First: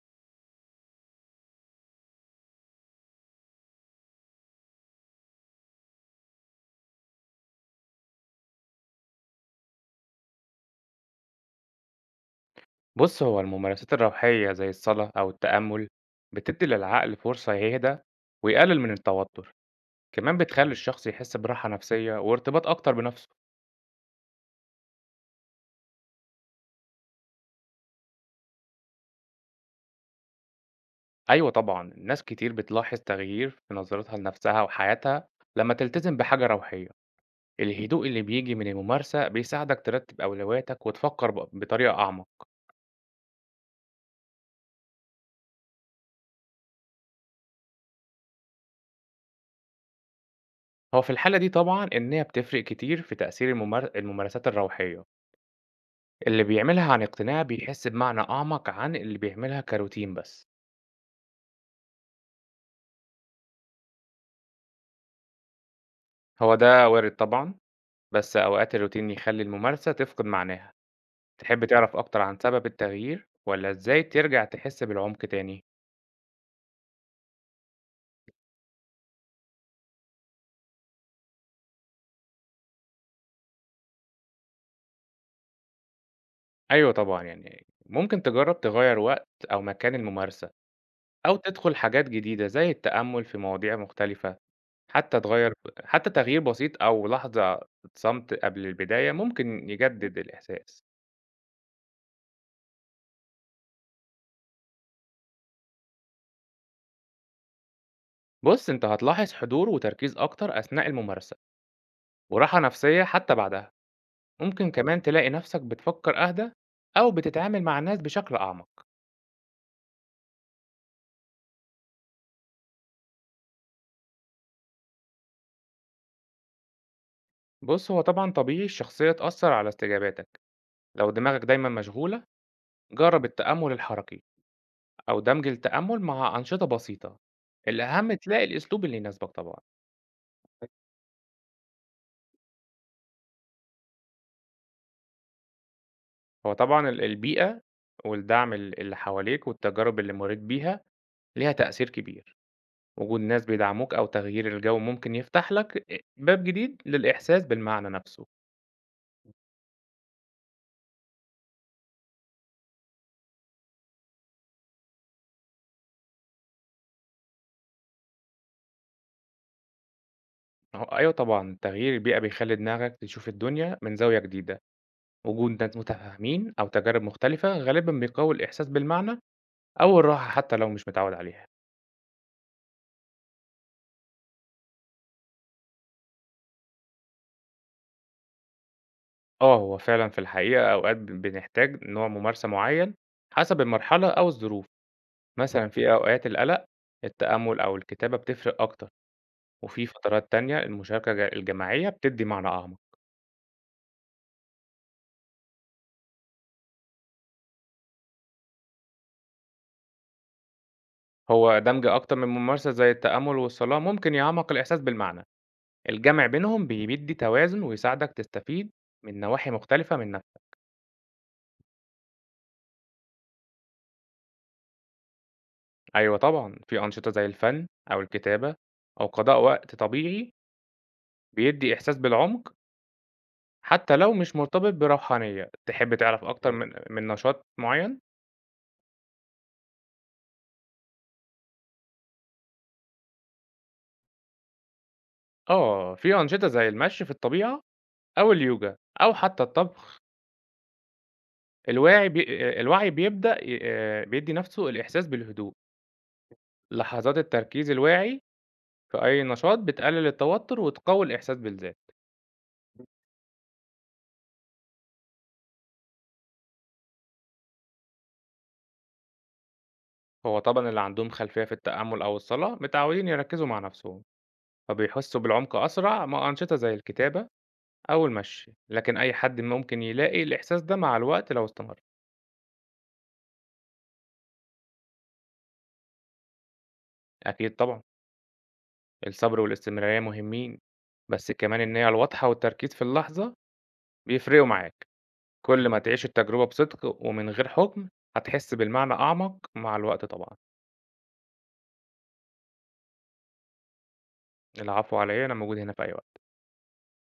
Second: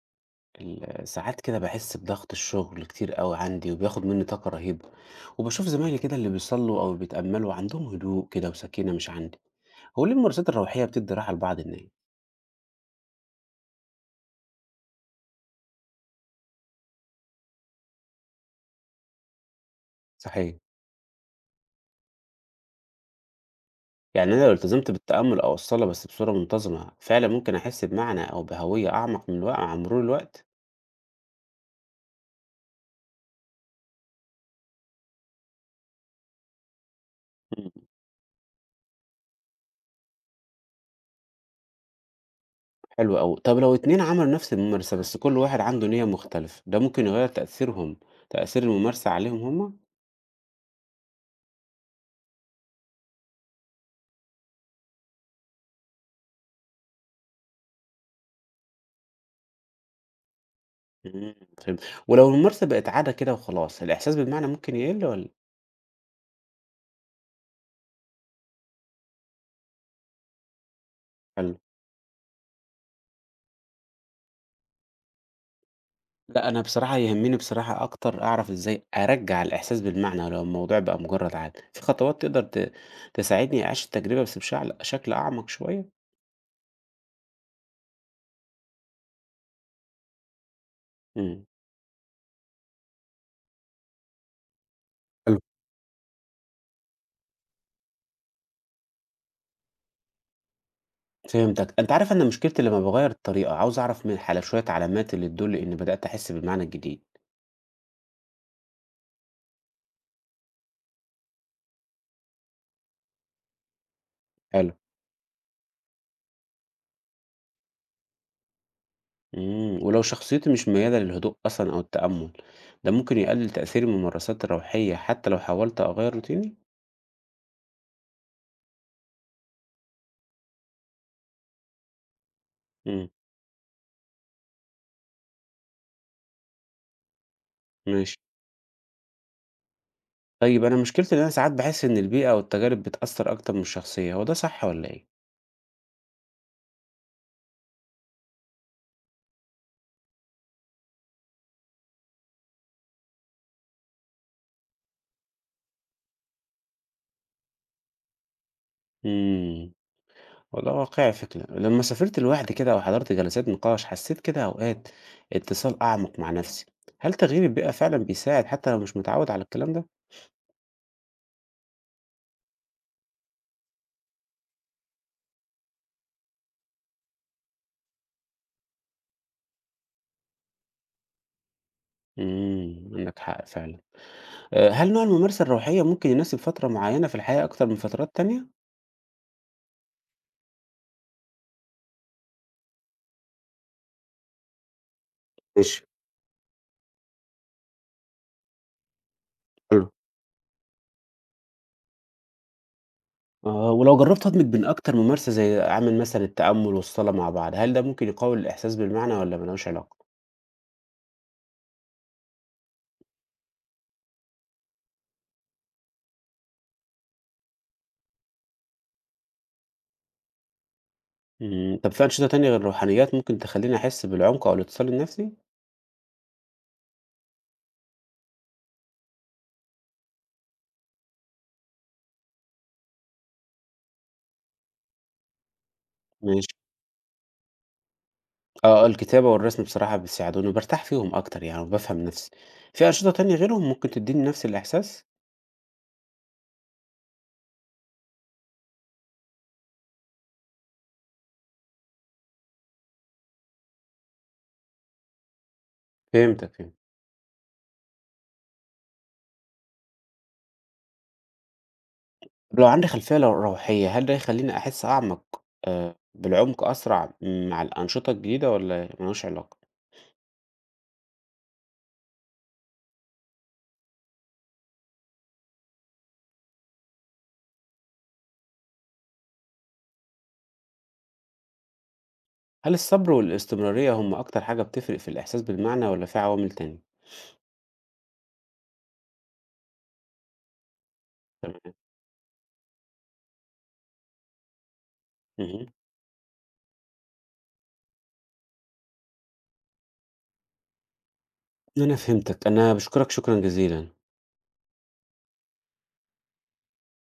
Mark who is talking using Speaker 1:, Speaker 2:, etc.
Speaker 1: ساعات كده بحس بضغط الشغل كتير قوي عندي وبياخد مني طاقة رهيبة، وبشوف زمايلي كده اللي بيصلوا أو بيتأملوا عندهم هدوء كده وسكينة مش عندي. هو ليه الممارسات الروحية بتدي راحة لبعض الناس؟
Speaker 2: بص هو الممارسات الروحية زي الصلاة أو التأمل بتدي للعقل فرصة يهدى ويقلل من التوتر. كمان
Speaker 1: صحيح،
Speaker 2: بتخلي الشخص يحس براحة نفسية وارتباط أكتر بنفسه.
Speaker 1: يعني أنا لو التزمت بالتأمل أو الصلاة بس بصورة منتظمة فعلا ممكن أحس بمعنى أو بهوية أعمق من الوقت مع مرور الوقت.
Speaker 2: أيوة طبعا ناس كتير بتلاحظ تغيير في نظرتها لنفسها وحياتها لما تلتزم بحاجة روحية.
Speaker 1: مم،
Speaker 2: الهدوء اللي بيجي من الممارسة بيساعدك ترتب أولوياتك وتفكر بطريقة أعمق.
Speaker 1: حلو أوي. طب لو اتنين عملوا نفس الممارسة بس كل واحد عنده نية مختلفة ده ممكن يغير تأثيرهم، تأثير الممارسة عليهم هما؟
Speaker 2: هو في الحالة دي طبعا إن هي بتفرق كتير في تأثير الممارسات الروحية. اللي بيعملها عن اقتناع بيحس بمعنى أعمق عن اللي بيعملها كروتين بس.
Speaker 1: إمم، فهمت. ولو الممارسة بقت عادة كده وخلاص، الإحساس بالمعنى ممكن يقل والّا؟
Speaker 2: هو ده وارد طبعًا، بس أوقات الروتين يخلّي الممارسة تفقد معناها.
Speaker 1: حلو؟
Speaker 2: تحب تعرف أكتر عن سبب التغيير والّا إزاي ترجع تحس بالعمق تاني؟
Speaker 1: لأ، أنا بصراحة يهمني بصراحة أكتر أعرف إزاي أرجّع الإحساس بالمعنى لو الموضوع بقى مجرّد عادة، في خطوات تقدر تساعدني أعيش التجربة بس بشعل شكل أعمق شوية؟
Speaker 2: أيوه طبعًا، يعني ممكن تجرّب تغيّر وقت أو مكان الممارسة، أو
Speaker 1: إمم،
Speaker 2: تدخل حاجات جديدة زي التأمل في مواضيع مختلفة، حتى
Speaker 1: حلو.
Speaker 2: تغيّر، حتى تغيير بسيط أو لحظة صمت قبل البداية ممكن يجدد الإحساس.
Speaker 1: فهمتك. أنت عارف أنا مشكلتي لمّا باغيّر الطريقة، عاوز أعرف من على شوية علامات اللي تدُل إني بدأت أحس بالمعنى الجديد.
Speaker 2: بُص، أنت هتلاحظ حضور وتركيز أكتر أثناء الممارسة وراحة نفسية حتى بعدها. ممكن
Speaker 1: حلو.
Speaker 2: كمان تلاقي نفسك بتفكر أهدى أو بتتعامل مع الناس بشكل أعمق.
Speaker 1: ولو شخصيتي مش ميّالة للهدوء أصلًا أو التأمُّل، ده ممكن يقلل تأثير الممارسات الروحية حتى لو حاولت أغيّر روتيني؟
Speaker 2: بص هو طبعا طبيعي الشخصية تأثر على استجاباتك. لو دماغك دايما مشغولة
Speaker 1: إمم،
Speaker 2: جرب التأمل الحركي أو دمج التأمل مع أنشطة بسيطة. الأهم
Speaker 1: ماشي.
Speaker 2: تلاقي الأسلوب اللي يناسبك طبعا.
Speaker 1: طيب أنا مشكلتي إن أنا ساعات باحس إن البيئة والتجارب بتأثّر أكتر من الشخصية، هو ده صح والّا إيه؟
Speaker 2: هو طبعا ال- البيئة والدعم ال- اللي حواليك والتجارب اللي مريت بيها ليها تأثير كبير. وجود ناس بيدعموك أو تغيير الجو ممكن يفتح لك باب جديد للإحساس بالمعنى نفسه.
Speaker 1: إمم، والله واقعي فكرة. لمّا سافرت لوحدي كده وحضرت جلسات نقاش، حسيت كده أوقات اتصال أعمق مع نفسي. هل تغيير البيئة فعلًا بيساعد حتى لو مش متعوّد على الكلام ده؟
Speaker 2: ما هو أيوه طبعًا، تغيير البيئة بيخلّي دماغك تشوف الدنيا من زاوية جديدة، وجود ناس متفاهمين أو تجارب مختلفة غالبًا بيقوي الإحساس بالمعنى أو الراحة حتى لو مش متعود عليها.
Speaker 1: عندك حق فعلًا. هل نوع الممارسة الروحية ممكن يناسب فترة معيّنة في الحياة أكتر من فترات تانية؟
Speaker 2: آه، هو فعلًا في الحقيقة أوقات بنحتاج نوع ممارسة معيّن حسب المرحلة أو الظروف. مثلًا
Speaker 1: ماشي.
Speaker 2: في أوقات القلق، التأمل أو الكتابة بتفرق أكتر، وفي
Speaker 1: حلو.
Speaker 2: فترات تانية المشاركة الجماعية بتدّي معنى أعمق.
Speaker 1: آه، ولو جربت أدمج بين أكتر من ممارسة زي أعمل مثلًا التأمل والصلاة مع بعض، هل ده ممكن يقوي الإحساس بالمعنى والّا ما لهوش علاقة؟
Speaker 2: هو دمج أكتر من ممارسة زي التأمل والصلاة ممكن يعمّق الإحساس بالمعنى. الجمع بينهم بيدّي توازن ويساعدك تستفيد من نواحي مختلفة منها.
Speaker 1: طب في أنشطة تانية غير الروحانيات ممكن تخلّيني أحس بالعمق أو الاتصال النفسي؟
Speaker 2: أيوه طبعًا، في أنشطة زي الفن أو الكتابة أو قضاء وقت طبيعي بيدّي إحساس بالعمق حتى لو مش مرتبط بروحانية. تحب تعرف أكتر
Speaker 1: ماشي.
Speaker 2: من نشاط معيّن؟
Speaker 1: آه، الكتابة والرسم بصراحة بيساعدوني وبارتاح فيهم أكتر يعني وبافهم نفسي، في أنشطة تانية غيرهم ممكن تدّيني نفس الإحساس؟
Speaker 2: آه، في أنشطة زي المشي في الطبيعة أو اليوجا أو حتى الطبخ. الواعي بي الوعي بيبدأ ي بيدّي نَفْسه الإحساس بالهدوء.
Speaker 1: فهمت.
Speaker 2: لحظات التركيز الواعي في أي نشاط بتقلل التوتر وتقوي الإحساس بالذات.
Speaker 1: لو عندي خلفية لو روحية هل ده يخلّيني أحس أعمق، بالعمق أسرع مع الأنشطة الجديدة والّا ما لهوش علاقة؟
Speaker 2: هو طبعًا اللي عندهم خلفية في التأمل أو الصلاة متعودين يركزوا مع نفسهم، فبيحسوا بالعمق أسرع مع أنشطة زي الكتابة أو المشي، لكن أي حد ممكن يلاقي الإحساس ده مع الوقت لو استمر.
Speaker 1: هل الصبر والاستمرارية هم أكتر حاجة بتفرق في الإحساس بالمعنى ولا في عوامل تانية؟
Speaker 2: أكيد طبعًا الصبر والاستمرارية مهمين، بس كمان
Speaker 1: تمام.
Speaker 2: النية الواضحة والتركيز في اللحظة بيفرقوا معاك.
Speaker 1: اهم.
Speaker 2: كل ما تعيش التجربة بصدق ومن غير حكم هتحس بالمعنى أعمق مع الوقت طبعًا.
Speaker 1: أنا فهمتك، أنا باشكرك شكرًا جزيلًا.
Speaker 2: العفو على إيه، أنا موجود هنا في أي وقت.